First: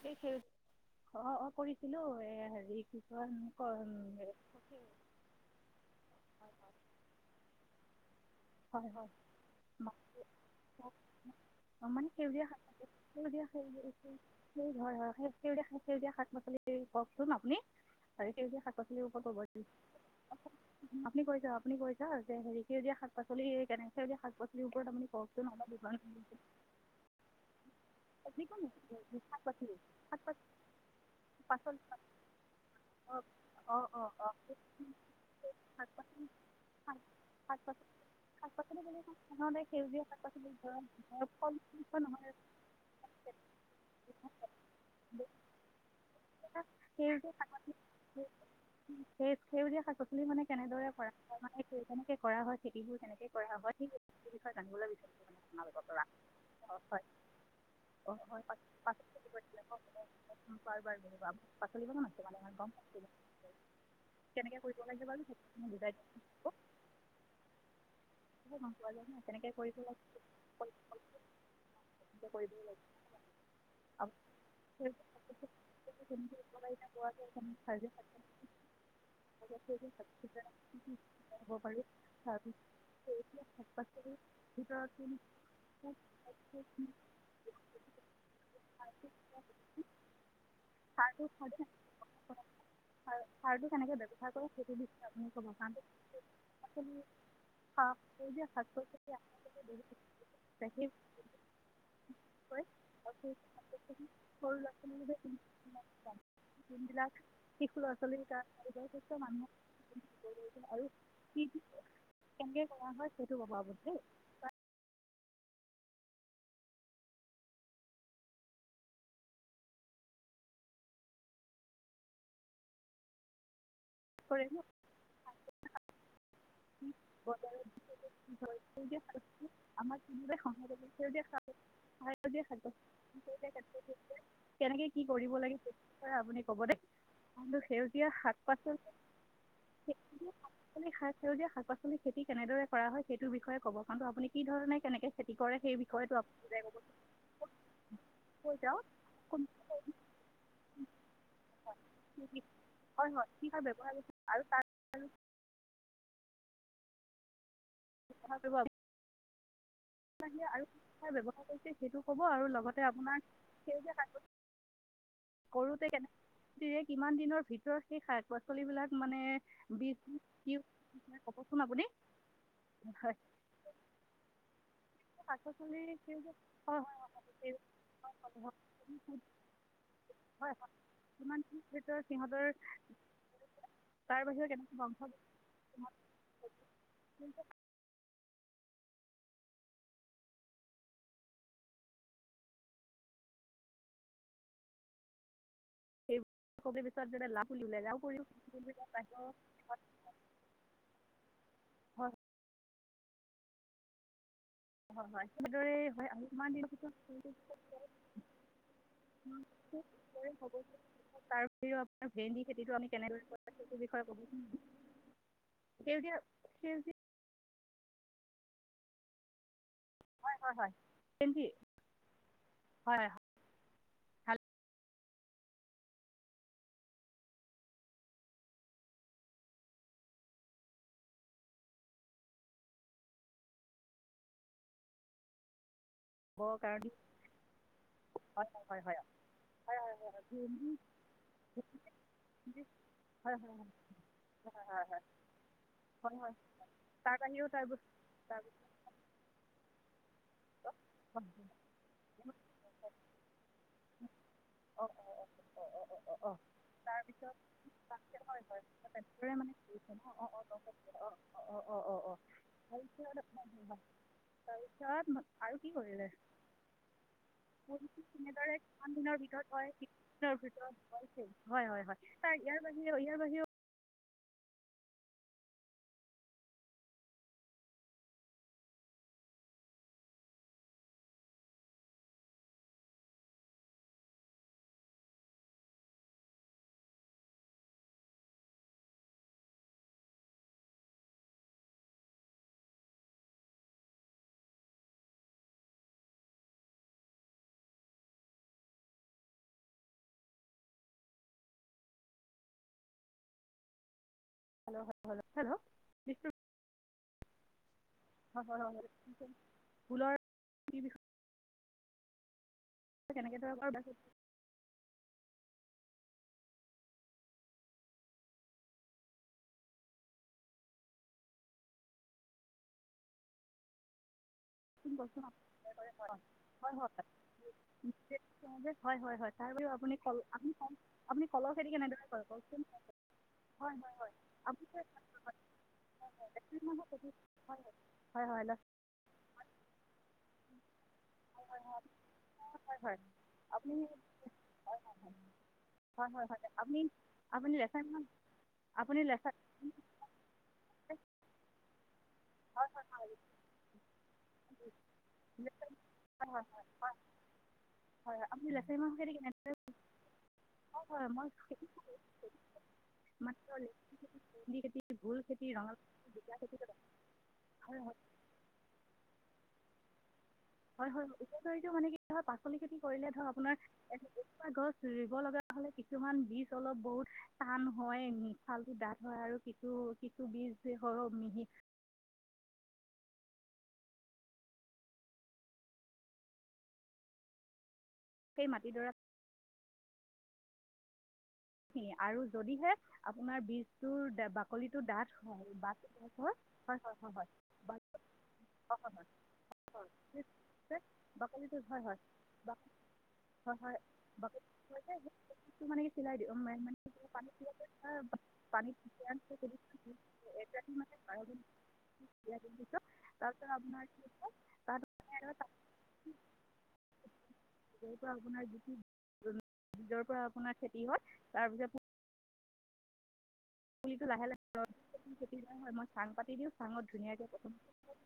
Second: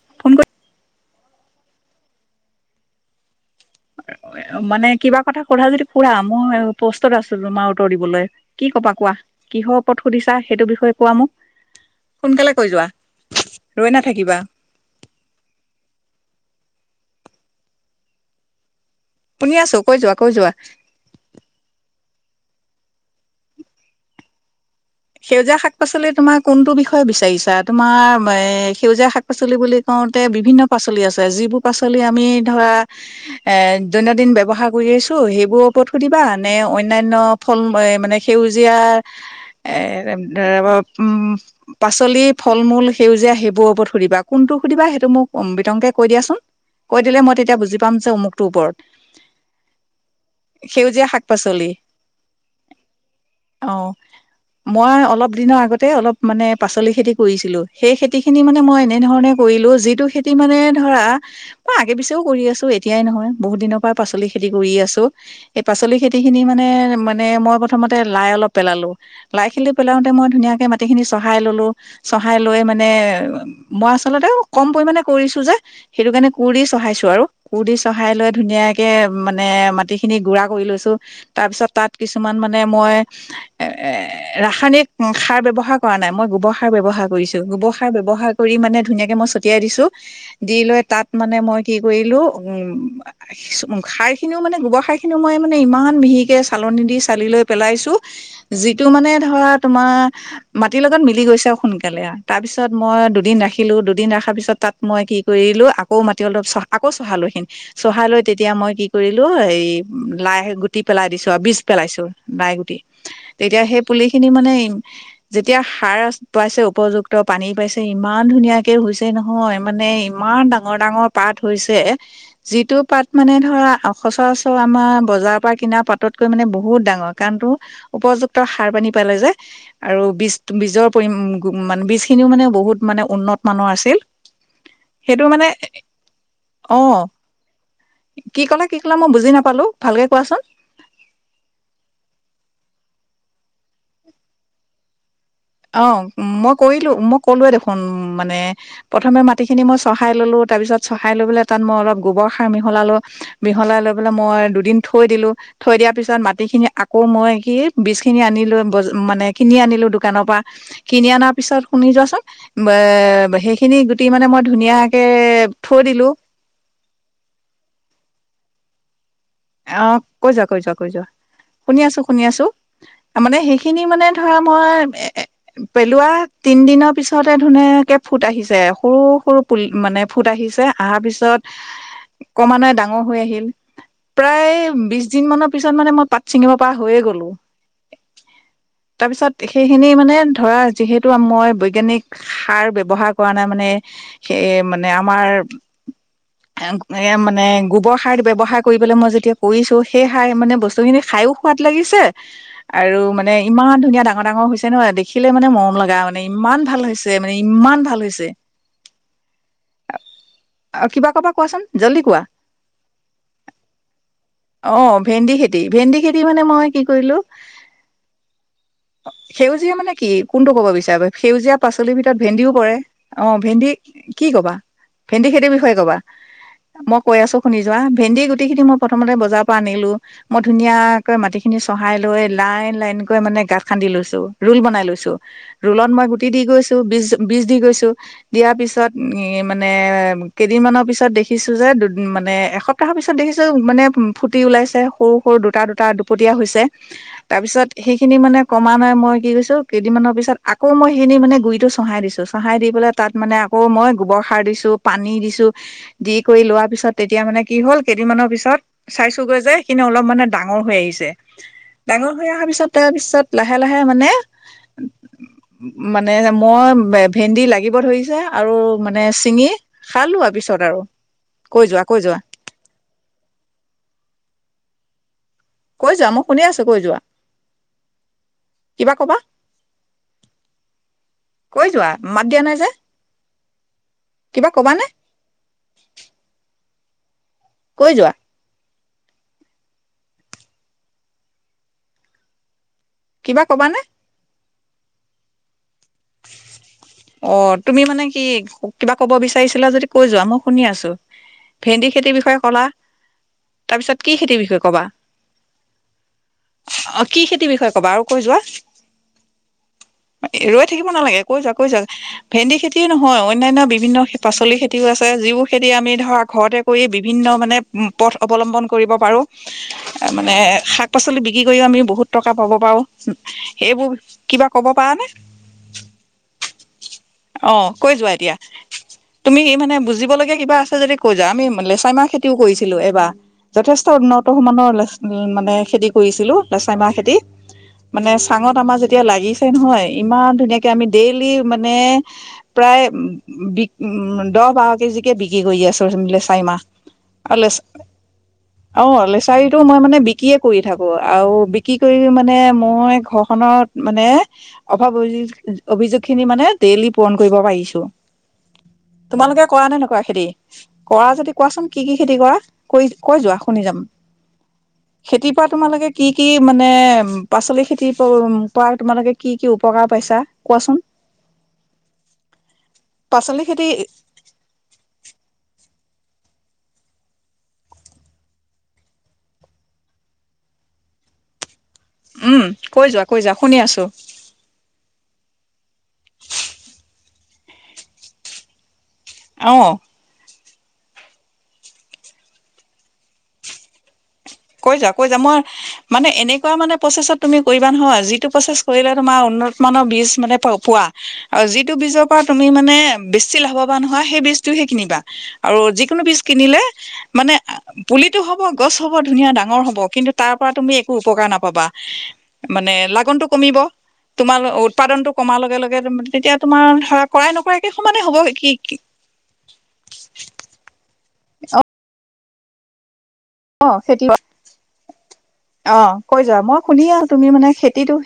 সেই ফোন অ', অ', কৰিছিলোঁ। এ, হেৰি কি কয় মানে কিবা কথা সোধা যদি সোধা। মই পষ্টত আছিলোঁ [unintelligible] উত্তৰ দিবলে হয়, হয়, মানে [unintelligible] সেইটো বিষয়ে কোৱা মোক মানে সেউজীয়া সোনকালে কৈ শাক-পাচলি। যোৱা সেউজীয়া, সেউজীয়া ৰৈ নাথাকিবা [unintelligible] হয়, হয়। সেই সেউজীয়া, সেউজীয়া শাক-পাচলি কওকচোন আপুনি [unintelligible] সেউজীয়া শাক পচলি ওপৰত শুনি আছো কৈ যোৱা কৈ [unintelligible] যোৱা আপুনি কৈ যাওঁক, আপুনি কৈ যাওঁক। এ, হেৰি সেউজীয়া শাক পাচলি [inaudible] সেউজীয়া শাক পাচ সেউজীয়া শাক পাচলি তোমাৰ কোনটো বিষয়ে বিচাৰিছা? তোমাৰ যিকোনো এই, সেউজীয়া শাক পাচলি বুলি কওঁতে বিভিন্ন পাচলি আছে, যিবোৰ পাচলি আমি ধৰা এ, অঁ অঁ দৈনন্দিন অঁ ব্যৱহাৰ কৰি আহিছোঁ, সেইবোৰৰ ওপৰত শাক পাচলি সুধিবা নে, শাক অন্যান্য শাক ফল পাচলি মানে শাক সেউজীয়া পাচলি বুলি সাধাৰণতে সেউজীয়া শাক পাচলি ধৰক ধৰক [unintelligible] ফল পাচলি নহয় ফল-মূল। সেউজীয়া সেইবোৰৰ ওপৰত সুধিবা, কোনটো সুধিবা সেইটো মোক ও, বিতংকে কৈ দিয়াচোন? কৈ সেউজীয়া দিলে শাক মই তেতিয়া বুজি পাম যে, অমুকটো ওপৰত। সেই সেউজীয়া শাক পাচলি মানে কেনেদৰে সেউজীয়া কৰা হয় মানে শাক-পাচলি? কেনেকৈ কৰা হয় খেতিবোৰ কেনেকৈ কৰা হয় সেই অ'। বিষয়ে জানিবলৈ মই অলপ দিনৰ আগতে, অলপ মানে পাচলি হয় খেতি কৰিছিলো। সেই খেতি খিনি হয় মানে মই এনেধৰণে কৰিলোঁ, যিটো খেতি মানে ধৰা, মই আগে পাচলিবোৰ নাছে পিছেও মানে কৰি আছোঁ, গম এতিয়াই নহয়। বহুত দিনৰ পৰা পাচলি খেতি কেনেকৈ কৰি কৰিব লাগে আছোঁ। বাৰু এই সেইখিনি বুজাই পাচলি খেতিখিনি মানে, মানে মই প্ৰথমতে আই অলপ দিলে গম পোৱা পেলালোঁ। যায় ন লাই কেনেকৈ খেলি কৰিব লাগে পেলাওঁতে মই ধুনীয়াকে মাটিখিনি চহাই ললোঁ, চহাই লৈ মানে মই আচলতে কম পৰিমণে কৰিছোঁ যে, সেইটো কাৰণে কোৰ দি চহাইছো আৰু। কোৰ দি চহাই লৈ ধুনীয়াকে মানে মাটিখিনি গুড়া কৰি লৈছোঁ, তাৰ হ'ব পিছত পাৰোঁ তাত কিছুমান মানে তাৰপিছত মই শাক পাচলিৰ [inaudible] ৰাসায়নিক ভিতৰত কি ও, সাৰ ব্যৱহাৰ কৰা নাই। মই গোবৰ সাৰ ব্যৱহাৰ কৰিছোঁ। গোবৰ সাৰ ব্যৱহাৰ কৰি মানে ধুনীয়াকে মই ছটিয়াই দিছোঁ। দি লৈ তাত সাৰটো মানে মই সাৰটো কি কৰিলোঁ, সাৰটো উম, কেনেকৈ সাৰ ব্যৱহাৰ খিনিও কৰে মানে, সেইটো গোবৰ সাৰ বিষয়ে খিনিও আপুনি মই ক'ব মানে কাৰণ শাক ইমান মিহিকে চালনি পাচলি দি চালি লৈ পেলাই দিছোঁ, সেউজীয়া শাক যিত মানে পাচলি আছে ধৰা তোমাৰ সেই মাটিৰ লগত মিলি গৈছে সোনকালে আৰু। তাৰ বিষয়ে পিছত মই দুদিন ৰাখিলোঁ, দুদিন ৰখাৰ সৰু পিছত ল'ৰা তাত মই ছোৱালীৰ কি বাবে কৰিলোঁ - আকৌ মাটি অলপ চ আকৌ যোনবিলাক চহালোঁ সখিনি। শিশু ল'ৰা চহাই লৈ ছোৱালীৰ তেতিয়া মই কি কাৰণে শস্য কৰিলোঁ মানুহ হেই লাই গুটি পেলাই দিছোঁ আৰু, বীজ পেলাইছোঁ। কেনেকে কৰা হয় সেইটো ক'ব তেতিয়া আপুনি সেই দেই পুলিখিনি মানে যেতিয়া সাৰ পাইছে উপযুক্ত পানী পাইছে ইমান ধুনীয়াকে হৈছে নহয়, মানে ইমান ডাঙৰ ডাঙৰ পাত হৈছে যিটো পাত মানে ধৰা সচৰাচৰ আমাৰ বজাৰৰ পৰা কিনা পাততকৈ মানে বহুত ডাঙৰ কাৰণতো উপযুক্ত সাৰ পানী পালে যে আমাক আৰু কেনেদৰে সহায় বীজ-বীজৰ কৰিব সেউজীয়া পৰি সেউজীয়া শাক উম, মান বীজখিনিও পাচলি মানে বহুত মানে উন্নত মানৰ আছিল। কেনেকৈ কি সেইটো কৰিব মানে লাগে সেই বিষয়ে আপুনি ক'ব দেই অহ, কি ক'লে কি ক'লে? [inaudible] সাৰ সেউজীয়া শাক-পাছলি খেতি কেনেদৰে কৰা হয় সেইটোৰ বিষয়ে ক'ব কাৰণ আপুনি কি ধৰণে কেনেকে অ, মই কৰিলোঁ। মই কলোয়ে দেখোন মানে কৈ যাওক প্ৰথমে কোন মাটিখিনি মই চহাই ললোঁ, তাৰ পিছত চহাই লৈ পেললে তাত মই অলপ গোবৰ সাৰ মিহালালো, হয় হয় কি সাৰ মিহলাই ব্যৱহাৰ লৈ কৰিছে মই আৰু তাৰ দুদিন থৈ ব্যৱহাৰ দিলোঁ, থৈ দিয়াৰ পিছত পিছত মাটি খিনি আকৌ মই কি বীজখিনি আনি লৈ কৰিব বজ মানে কিনি আনিলোঁ। কানৰ পৰা বাহিৰে আৰু কি কিনি সাৰ অনাৰ ব্যৱহাৰ পিছত, কৰিছে শুনি সেইটো ক'ব যোৱাচোন, আৰু লগতে আপোনাৰ এ সেইখিনি সেউজীয়া গুটি মানে মই ধুনীয়াকে থৈ কৰোতে দিলোঁ। পাছলিবিলাক মানে বীজ অ' কৈ যোৱা, কি কৈ যোৱা, কৈ যোৱা, ক'বচোন শুনি আপুনি আছোঁ, শুনি আছোঁ, হয় তাৰ মানে সেইখিনি মানে ধৰা মই এ, শাক পেলোৱা পাচলি তিন দিনৰ পিছতে ধুনীয়াকে ফুট আহিছে সৰু-সৰু পুল, মানে ফুট হয় আহিছে হয় অহাৰ কিমান পিছত দিনৰ ভিতৰত সিহঁতৰ ক মানে ডাঙৰ হৈ আহিল। তাৰ বাহিৰে কেনেকৈ প্ৰায় বংশ বিশ দিন মানৰ পিছত মানে, মই পাত ছিঙিব পৰা হৈয়ে গ'লো। তাৰ পিছত, সেইখিনি মানে ধৰা যিহেতু মই বৈজ্ঞানিক সাৰ ব্যৱহাৰ কৰা নাই মানে, সেই মানে আমাৰ সেই এ [unintelligible] মানে লাভো গোবৰ লুলেলাও সাৰ কৰিলোঁ ব্যৱহাৰ কৰি [unintelligible] মই যেতিয়া কৰিছোঁ, সেই খাই মানে বস্তুখিনি খাইও সোৱাদ লাগিছে হয় আ আৰু মানে ইমান ধুনীয়া ডাঙৰ-ডাঙৰ হৈছ হয়-হয় সদৰে হয় আৰু কিমান দিন ভাল পিছত হৈছে মানে ইমান ভাল হৈছে আৰু কিবা [unintelligible] কবা তাৰ কোৱাচোন উপৰিও জল্দি আপোনাৰ কোৱা ভেন্দি খেতিটো আমি কেনেদৰে কৰি অ', ভেন্দি খেতি, ভেন্দি সেউজীয়া খেতি মানে মই কি সেউজীয়া কৰিলোঁ অ' সেইউ সেউজীয়া মানে কি? হয় কোনটো হয় কব হয় বিচাৰব ভেন্দি সেউজীয়া পাচলিৰ ভিতৰত ভেন্দিও পৰে, হয় অ' ভেন্দি কি হয় ভাল কবা? ভেন্দি খেতিৰ বিষয়ে কবা, মই কৈ আছোঁ শুনি যোৱা, ভেন্দি মাটিখিনি মই প্ৰথমতে বজাৰ পৰা আনিলোঁ, মই ধুনীয়াকৈ মাটিখিনি চহাইলৈ লাইন লাইনকৈ মানে, গাত খান্দি লৈছোঁ, ৰোল বনাই লৈছোঁ, ৰোলত মই গুটিদি হ'ব গৈছোঁ, কাৰণ বিজ বিজদি গৈছোঁ, হয় দিয়াৰ হয় পিছত হয় এই মানে হয় হয় হয় ভেন্দি কেইদিনমানৰ পিছত দেখিছোঁ যে, দু, মানে এসপ্তাহৰ পিছ হয় দেখিছোঁ, হয় হয় মানে ফুটি ওলাইছে হয় সৰু-সৰু দুটা-দুটা হয় হয় দুফটীয়া হয় হৈছে, তাৰ পিছত সেইখিনি মানে তাৰ কমা নাই, মই কি কৰিছোঁ কেইদিনমানৰ পি আকৌ মই সেইিনি মানে গুৰিটো চহাই দিছো চহাই দি পেলাই তাত মানে আকৌ মই গোবৰ সাৰ দিছো পানী দিছো দি অঁ কৰি লোৱাৰ পিছত তেতিয়া মানে কি হ'ল কেইদিনমানৰ পিছত তেনেদৰে চাইছোগৈ মানে যে সেইখিনি কৰিছে ন অলপ মানে অঁ অঁ ডাঙৰ হৈ আহিছে অঁ অঁ অঁ ডাঙৰ অঁ হৈ অহাৰ পিছত তাৰ পিছত তাৰপিছত হয় লাহে হয় লাহে হয় মানে তাৰপিছত আৰু কি কৰিলে মানে মই ভেন্দি লাগিব কণীটো ধৰিছে তেনেদৰে আৰু কিমান মানে দিনৰ চিঙি ভিতৰত হয় খালো কিমানৰ আৰু পিছত ভিতৰত আৰু হয় সেই হয় কৈ হয় যোৱা হয় কৈ যোৱা তাৰ ইয়াৰ বাহিৰেও ইয়াৰ বাহিৰেওঁ কৈ যোৱা মই শুনি আছো কৈ যোৱা কিবা কবা কৈ যোৱা মাত দিয়া নাই যে কিবা কবানে কৈ যোৱা। কিবা কবানে অ', তুমি মানে কি কিবা কব বিচাৰিছিলা যদি কৈ যোৱা মই শুনি আছো, ভেন্দি খেতিৰ বিষয়ে ক'লা তাৰপিছত কি খেতিৰ বিষয়ে কবা হেল্ল' হেল্ল' হেল্ল' বিষ্ণু কি খেতি কি বিষয় ক'বা আৰু কৈ যোৱা হয় হয় হয় ফুলৰ ৰৈ কি থাকিব বিষয়ে নালাগে কৈ যোৱা কৈ যোৱা ভেন্দি খেতি কি নহয় কেনেকৈ অন্যান্য ধৰক আৰু বিভিন্ন বেছি পাচলিৰ খেতিও আছে। যিবোৰ খেতি আমি ধৰা ঘৰতে কৰি বিভিন্ন মানে পথ অৱলম্বন কৰিব পাৰো, মানে শাক পাচলি বিক্ৰী কৰিও আমি বহুত টকা পাব পাৰো। সেইবোৰ কিবা কব পাৰা নে বৰ্তমান অ কৈ যোৱা এতিয়া হয় হয় হয় তুমি তাৰ বাহিৰেও মানে আপুনি কল বুজিবলগীয়া আপুনি কিবা আছে কল যদি কৈ যোৱা আপুনি আমি কলৰ খেতি লেচাই কেনেদৰে মাহ কৰে খেতিও কওকচোন কৰিছিলো এইবাৰ হয় যথেষ্ট হয় উন্নত আপুনি সমানৰ মানে খেতি কৰিছিলো লেচাই মাহ খেতি মানে হয় হয় চাঙত আমাৰ যেতিয়া লাগি নহয় ইমান ধুনীয়াকে আমি দে মানে প্ৰায় হয় হয় বিক আপুনি দহ বাৰ কেজিকে বিক্ৰী কৰি আছো হয় হয় লেচাই হয় মাহ আপুনি আৰু আপুনি লেচ লেচাৰ মাহ আৰু আপুনি লেচাৰ লেচাৰিটো মই মানে বিক্ৰী কৰি থাকো আৰু বিক্ৰী কৰি মা মানে মই ঘৰখনত মানে অভাৱ অভি অভিযোগ খিনি মানে হয় হয় ডেইলি পূৰণ কৰিব পাৰিছো, হয় হয় আপুনি লেচাৰী মাহৰ খেতি তোমালোকে কেনেদৰে কৰা নে নকৰা খেতি হয় হয় কৰা মই যদি কোৱাচোন কি কি খেতি কৈ কৈ যোৱা শুনি যাম ভেন্দি খেতি ভোল খেতিৰ খেতি পৰা ৰঙালাও তোমালোকে কি খেতি কি জিকা খেতি মানে পাচলি হয় খেতি হয় উ কৰা তোমালোকে কি কি উপকাৰ পাইছা ক'ত হয়, হয় অপকাৰিটো মানে কি হয় পাচলি খেতি কৰিলে ধৰ পাচলি খেতি আপোনাৰ গছ ৰুব লগা কিছুমান বীজ অলপ বহুত টান হয়, মিশালটো ডাঠ হয় আৰু সিটো সিটো বীজ সৰ মিহি উ'ম কৈ যোৱা কৈ যোৱা শুনি আছো। সেই মাটিডৰা অ', আৰু যদিহে আপোনাৰ বীজটোৰ কৈ বাকলিটো যোৱা কৈ ডাঠ যোৱা মই হয় মানে এনেকুৱা মানে হয় হয় হয় প্ৰচেছত হয় তুমি কৰিবা নহয়, যিটো প্ৰচেছ কৰিলে তোমাৰ উন্নত মানৰ বীজ মানে পোৱা আৰু বাকলিটো যিটো হয় হয় বীজৰ পৰা তুমি মানে বেছি হয় হয় লাভৱান হোৱা সেই বীজটোহে কিনিবা আৰু বাকলিটো মানে কি যিকোনো চিলাই বীজ দিওঁ কিনিলে মানে পানীত মানে তিয়াই পুলিতো হ'ব গছ পানীত হ'ব। ধুনীয়া তিয়াই ডাঙৰ হ'ব কিন্তু তাৰ পৰা তুমি একো মানে বাৰ উপকাৰ ঘণ্টা নাপাবা, তিয়াই দিয়াৰ মানে পিছত লাগনটো তাৰপিছত কমিব আপোনাৰ তোমাৰ তাত উৎপাদনটো কমাৰ লগে লগে তেতিয়া তোমাৰ কৰাই নকৰাককে সমানে পৰা হ'ব আপোনাৰ কি, যিটো কি? বীজৰ পৰা আপোনাৰ খেতি হয় তাৰপিছত অ পুলিটো খেতি লাহে খেতি হয় অ মই চাং কৈ পাতি যোৱা দিওঁ মই চাঙত শুনিয়ে তুমি ধুনীয়াকৈ মানে খেতিটো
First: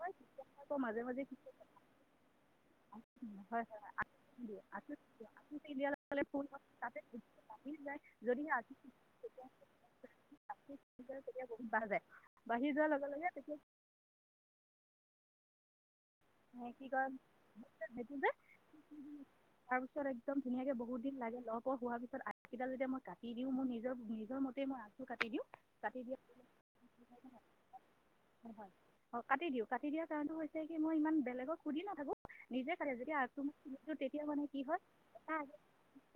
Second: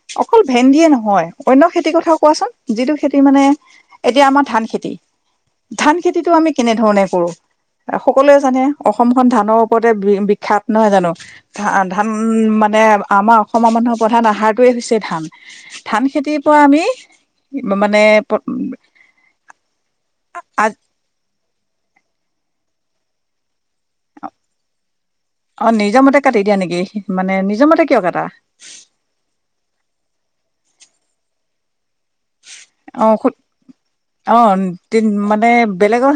হয় অকল আকৌ ভেন্দিয়ে মাজে মাজে নহয় অন্য খেতিৰ কথাও কোৱাচোন যিটো খেতি মানে হয় এতিয়া আমাৰ ধান খেতি হয় দিওঁ ধান দিয়াৰ খেতিটো ফুল আমি কেনে তাতে ধৰণে কৰো বাঢ়ি যায় সকলোৱে জানে অসমখন ধানৰ ওপৰত বিখ্যাত নহয় জানো যদিহে তেতিয়া ধা বহুত বাঢ় যায় ধান বাঢ়ি মানে যোৱাৰ লগে লগে আমাৰ তেতিয়া অসমৰ মানুহৰ প্ৰধান আহাৰটোৱে হৈছে ধান। ধান খেতিৰ পৰা আমি কি কয় মানে এইটো যেতাৰ পিছত একদম ধুনীয়াকে বহুত দিন লাগে লহ হোৱাৰ পিছত আগকেইাল যেতিয়া মই কাটি দিওঁ মোৰ নিজৰ নিজৰ মতেই মই অ নিজৰ মতে কাটি দিয়া নেকি মানে নিজৰ মতে কিয় কাটা হয় অঁ কাটি দিওঁ কাটি দিয়াৰ কাৰণটো হৈছে কি মই ইমান বেলেগক সুধি নিজে কাটে অ যেতিয়া তেতিয়া অ মানে কি হয় মানে বেলেগৰ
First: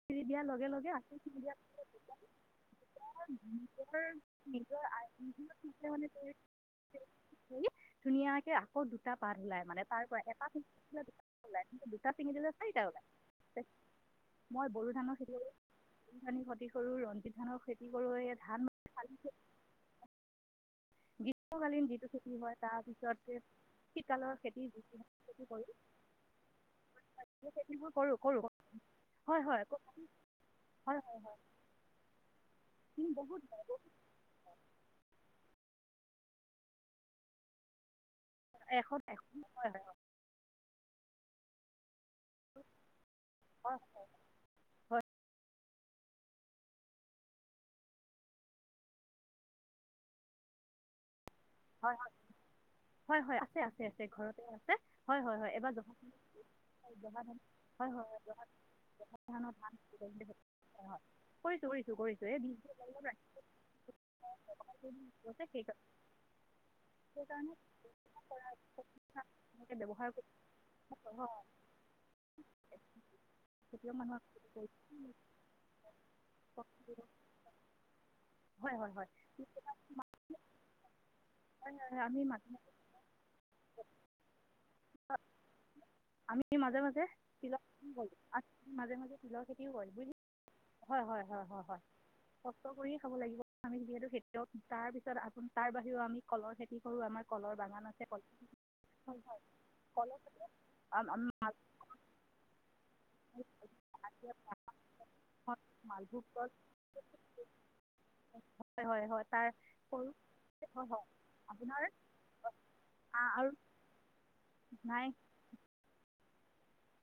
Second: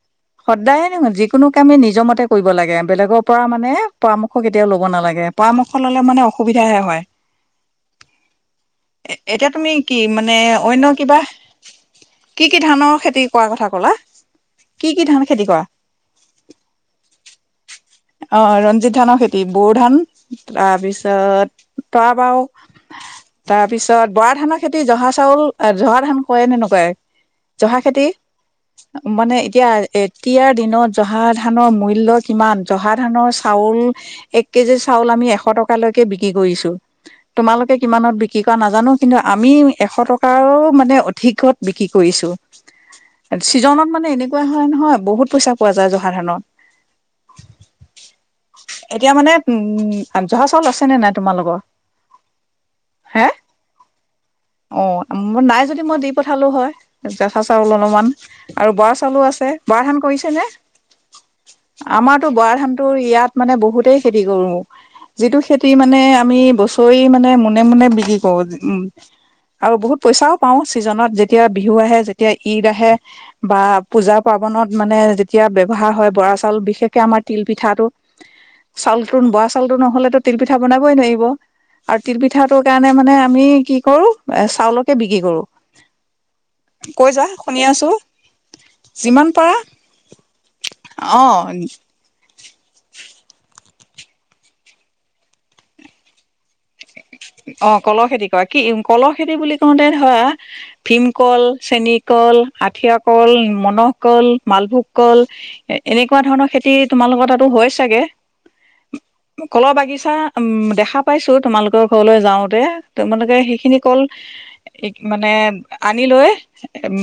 খিৰি দিয়াৰ লগে সদায়ে লগে নহয় আকৌ খি যিকোনো দিয়াৰ কামে নিজৰ মতে কৰিব লাগে বেলেগৰ পৰা মানে পৰামৰ্শ নিজ কেতিয়াও ল'ব নালাগে পৰামৰ্শ ল'লে মানে অসুবিধাহে হয় ধুনীয়াকে আকৌ দুটা পাত এতিয়া ওলাই তুমি মানে কি তাৰ পৰা এটা চিঙি অন্য দিলে কিবা দুটা ওলাই কিন্ত দুটা চিঙি কি দিলে কি চাৰিটা ধানৰ ওলায় খেতি কৰা কথা ক'লা মই [unintelligible] কি কি ধান কৰা খেতি কৰো ৰঞ্জিধানৰ [unintelligible] অ ৰঞ্জিত ধানৰ খেতি বৰো ধান তাৰপিছত তাৰত গ্ৰীষ্মকালীন যিটো তৰা খেতি বাও হয় তাৰপিছত তাৰপিছত বৰা শীতকালৰ ধানৰ খেতি যিটো জহা চাউল খেতি কৰো জহা ধান কৰেনে নকৰে সেই জহা খেতিবোৰ খেতি কৰো কৰো মানে হয় হয় এতিয়া এতিয়াৰ দিনত হয় জহা হয় ধানৰ মূল্য কিমান জহা হয় ধানৰ বহুত চাউল এক কেজি চাউল আমি এশ টক লৈকে বিক্ৰী কৰিছো তোমালোকে কিমানত বিক্ৰী কি কৰা নাজানো এশ কিন্তু এশ আমি হয় হয় এশ টকাৰ মানে অধিকত বিক্ৰী কৰিছো হয় চিজনত মানে এনেকুৱা হয় নহয় বহুত পইচা পোৱা যায় জহা ধানত এতিয়া মানে উম জহা চাউল আছে নে নাই তোমালোকৰ হয় হয় হয় হে হয় আছে আছে আছে ঘৰতে আছে অ হয় হয় হয় নাই এবাৰ যদি মই দি পঠালো হয় জহা চাউল অলপমান আৰু বৰা চাউলো আছে বৰা ধান কৰিছে নে কৰিছ [unintelligible] আমাৰতো বৰা ধানটো ইয়াত মানে বহুতেই খেতি কৰো ৰাখিছোঁ যিটো যে খেতি মানে চৈ মানে মুনে মুনে বিক্ৰী কৰো উ আৰু সেইকাৰণে বহুত ব্যৱহাৰ কৰি পইচাও পাও চিজনত হয় যেতিয়া বিহু আহে যেতিয়া ঈদ আহে বা খেতিয়ক মানুহ পূজা পাৰ্বনত হয় মানে যেতিয়া ব্যৱহাৰ হয় বৰা চ ল বিশেষকে আমাৰ তি পিঠাটো হয় হয় চাউলতোন বৰা চাউলতো নহ'লেতো তিল পিঠা বনাবই হয় আৰু হয় তিল আমি মাজে পিঠাটোৰ মাজে কাৰণে মানে আমি কি কৰো এ চাউলকে বিক্ৰী কৰো আমি মাজে মাজে কৈ যা শুনি তিলৰ আছো খেতিও কৰোঁ মাজে মাজে যিমান তিলৰ পাৰা। খেতিও কৰোঁ বুজি হয় অ হয় হয় হয় কষ্ট কৰি খাব লাগিব আমি যিহেতু খেতিয়ক তাৰপিছত আপোন তাৰ বাহিৰেও আমি কলৰ খেতি কৰোঁ আমাৰ কলৰ অ বাগান আছে কলৰ কল খেতি কৰা কি কলৰ হয় খেতি হয় বুলি কওঁতে কলৰ ধৰা ভীমকল চেনী কল আঠিয় কল মনহকলল মালভোগ কল এনেকুৱা মালভোগ ধৰণৰ কল খেতি তোমালোকৰ তাতো হয় চাগে হয় হয় হয় তাৰ কলৰ কৰোঁ বাগিছা উ হয় দেখা হয় পাইছোঁ তোমালোকৰ আপোনাৰ ঘৰলে যাওঁতে তোমালোকে আৰু সেইখিনি কল নাই মানে আনি লৈ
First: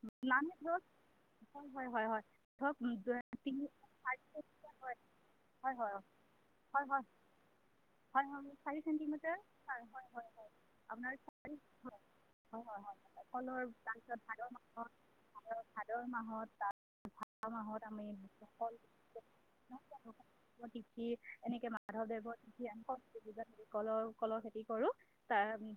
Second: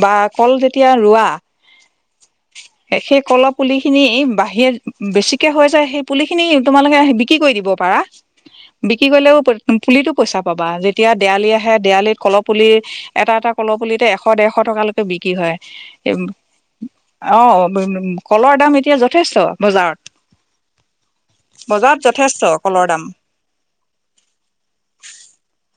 বা মানে কল ধৰক যেতিয়া ৰোৱা হয় হয় হয় হয় ধৰক সেই কলৰ তিনি পুলি খিনি চাৰি বাহিৰত চেণ্টিমিটাৰ বেছিকে হৈ হয় যায় হয় হয় সেই পুলি খিনি হয় তোমালোকে হয় বিক্ৰী কৰি দিব পাৰা হয় হয় চাৰি বিক্ৰী চেণ্টিমিটাৰ কৰিলেও হয় হয় পুলিতো হয় পইচা পাবা যেতিয়া আপোনাৰ দেৱালি চাৰি আহে হয় দেৱালিত কলহ হয় পুলি এটা এটা কলহ পুলিতে এশ দেৰশ ভাদৰ মাহত তাৰ অ ভাদ মাহত আমি কলৰ দাম এতিয়া যথেষ্ট বজাৰত তিথি এনেকে বজাৰত মাধৱদেৱৰ যথেষ্ট তিথি কলৰ আম দাম খেতি কলৰ কলৰ খেতি কৰোঁ ত আমি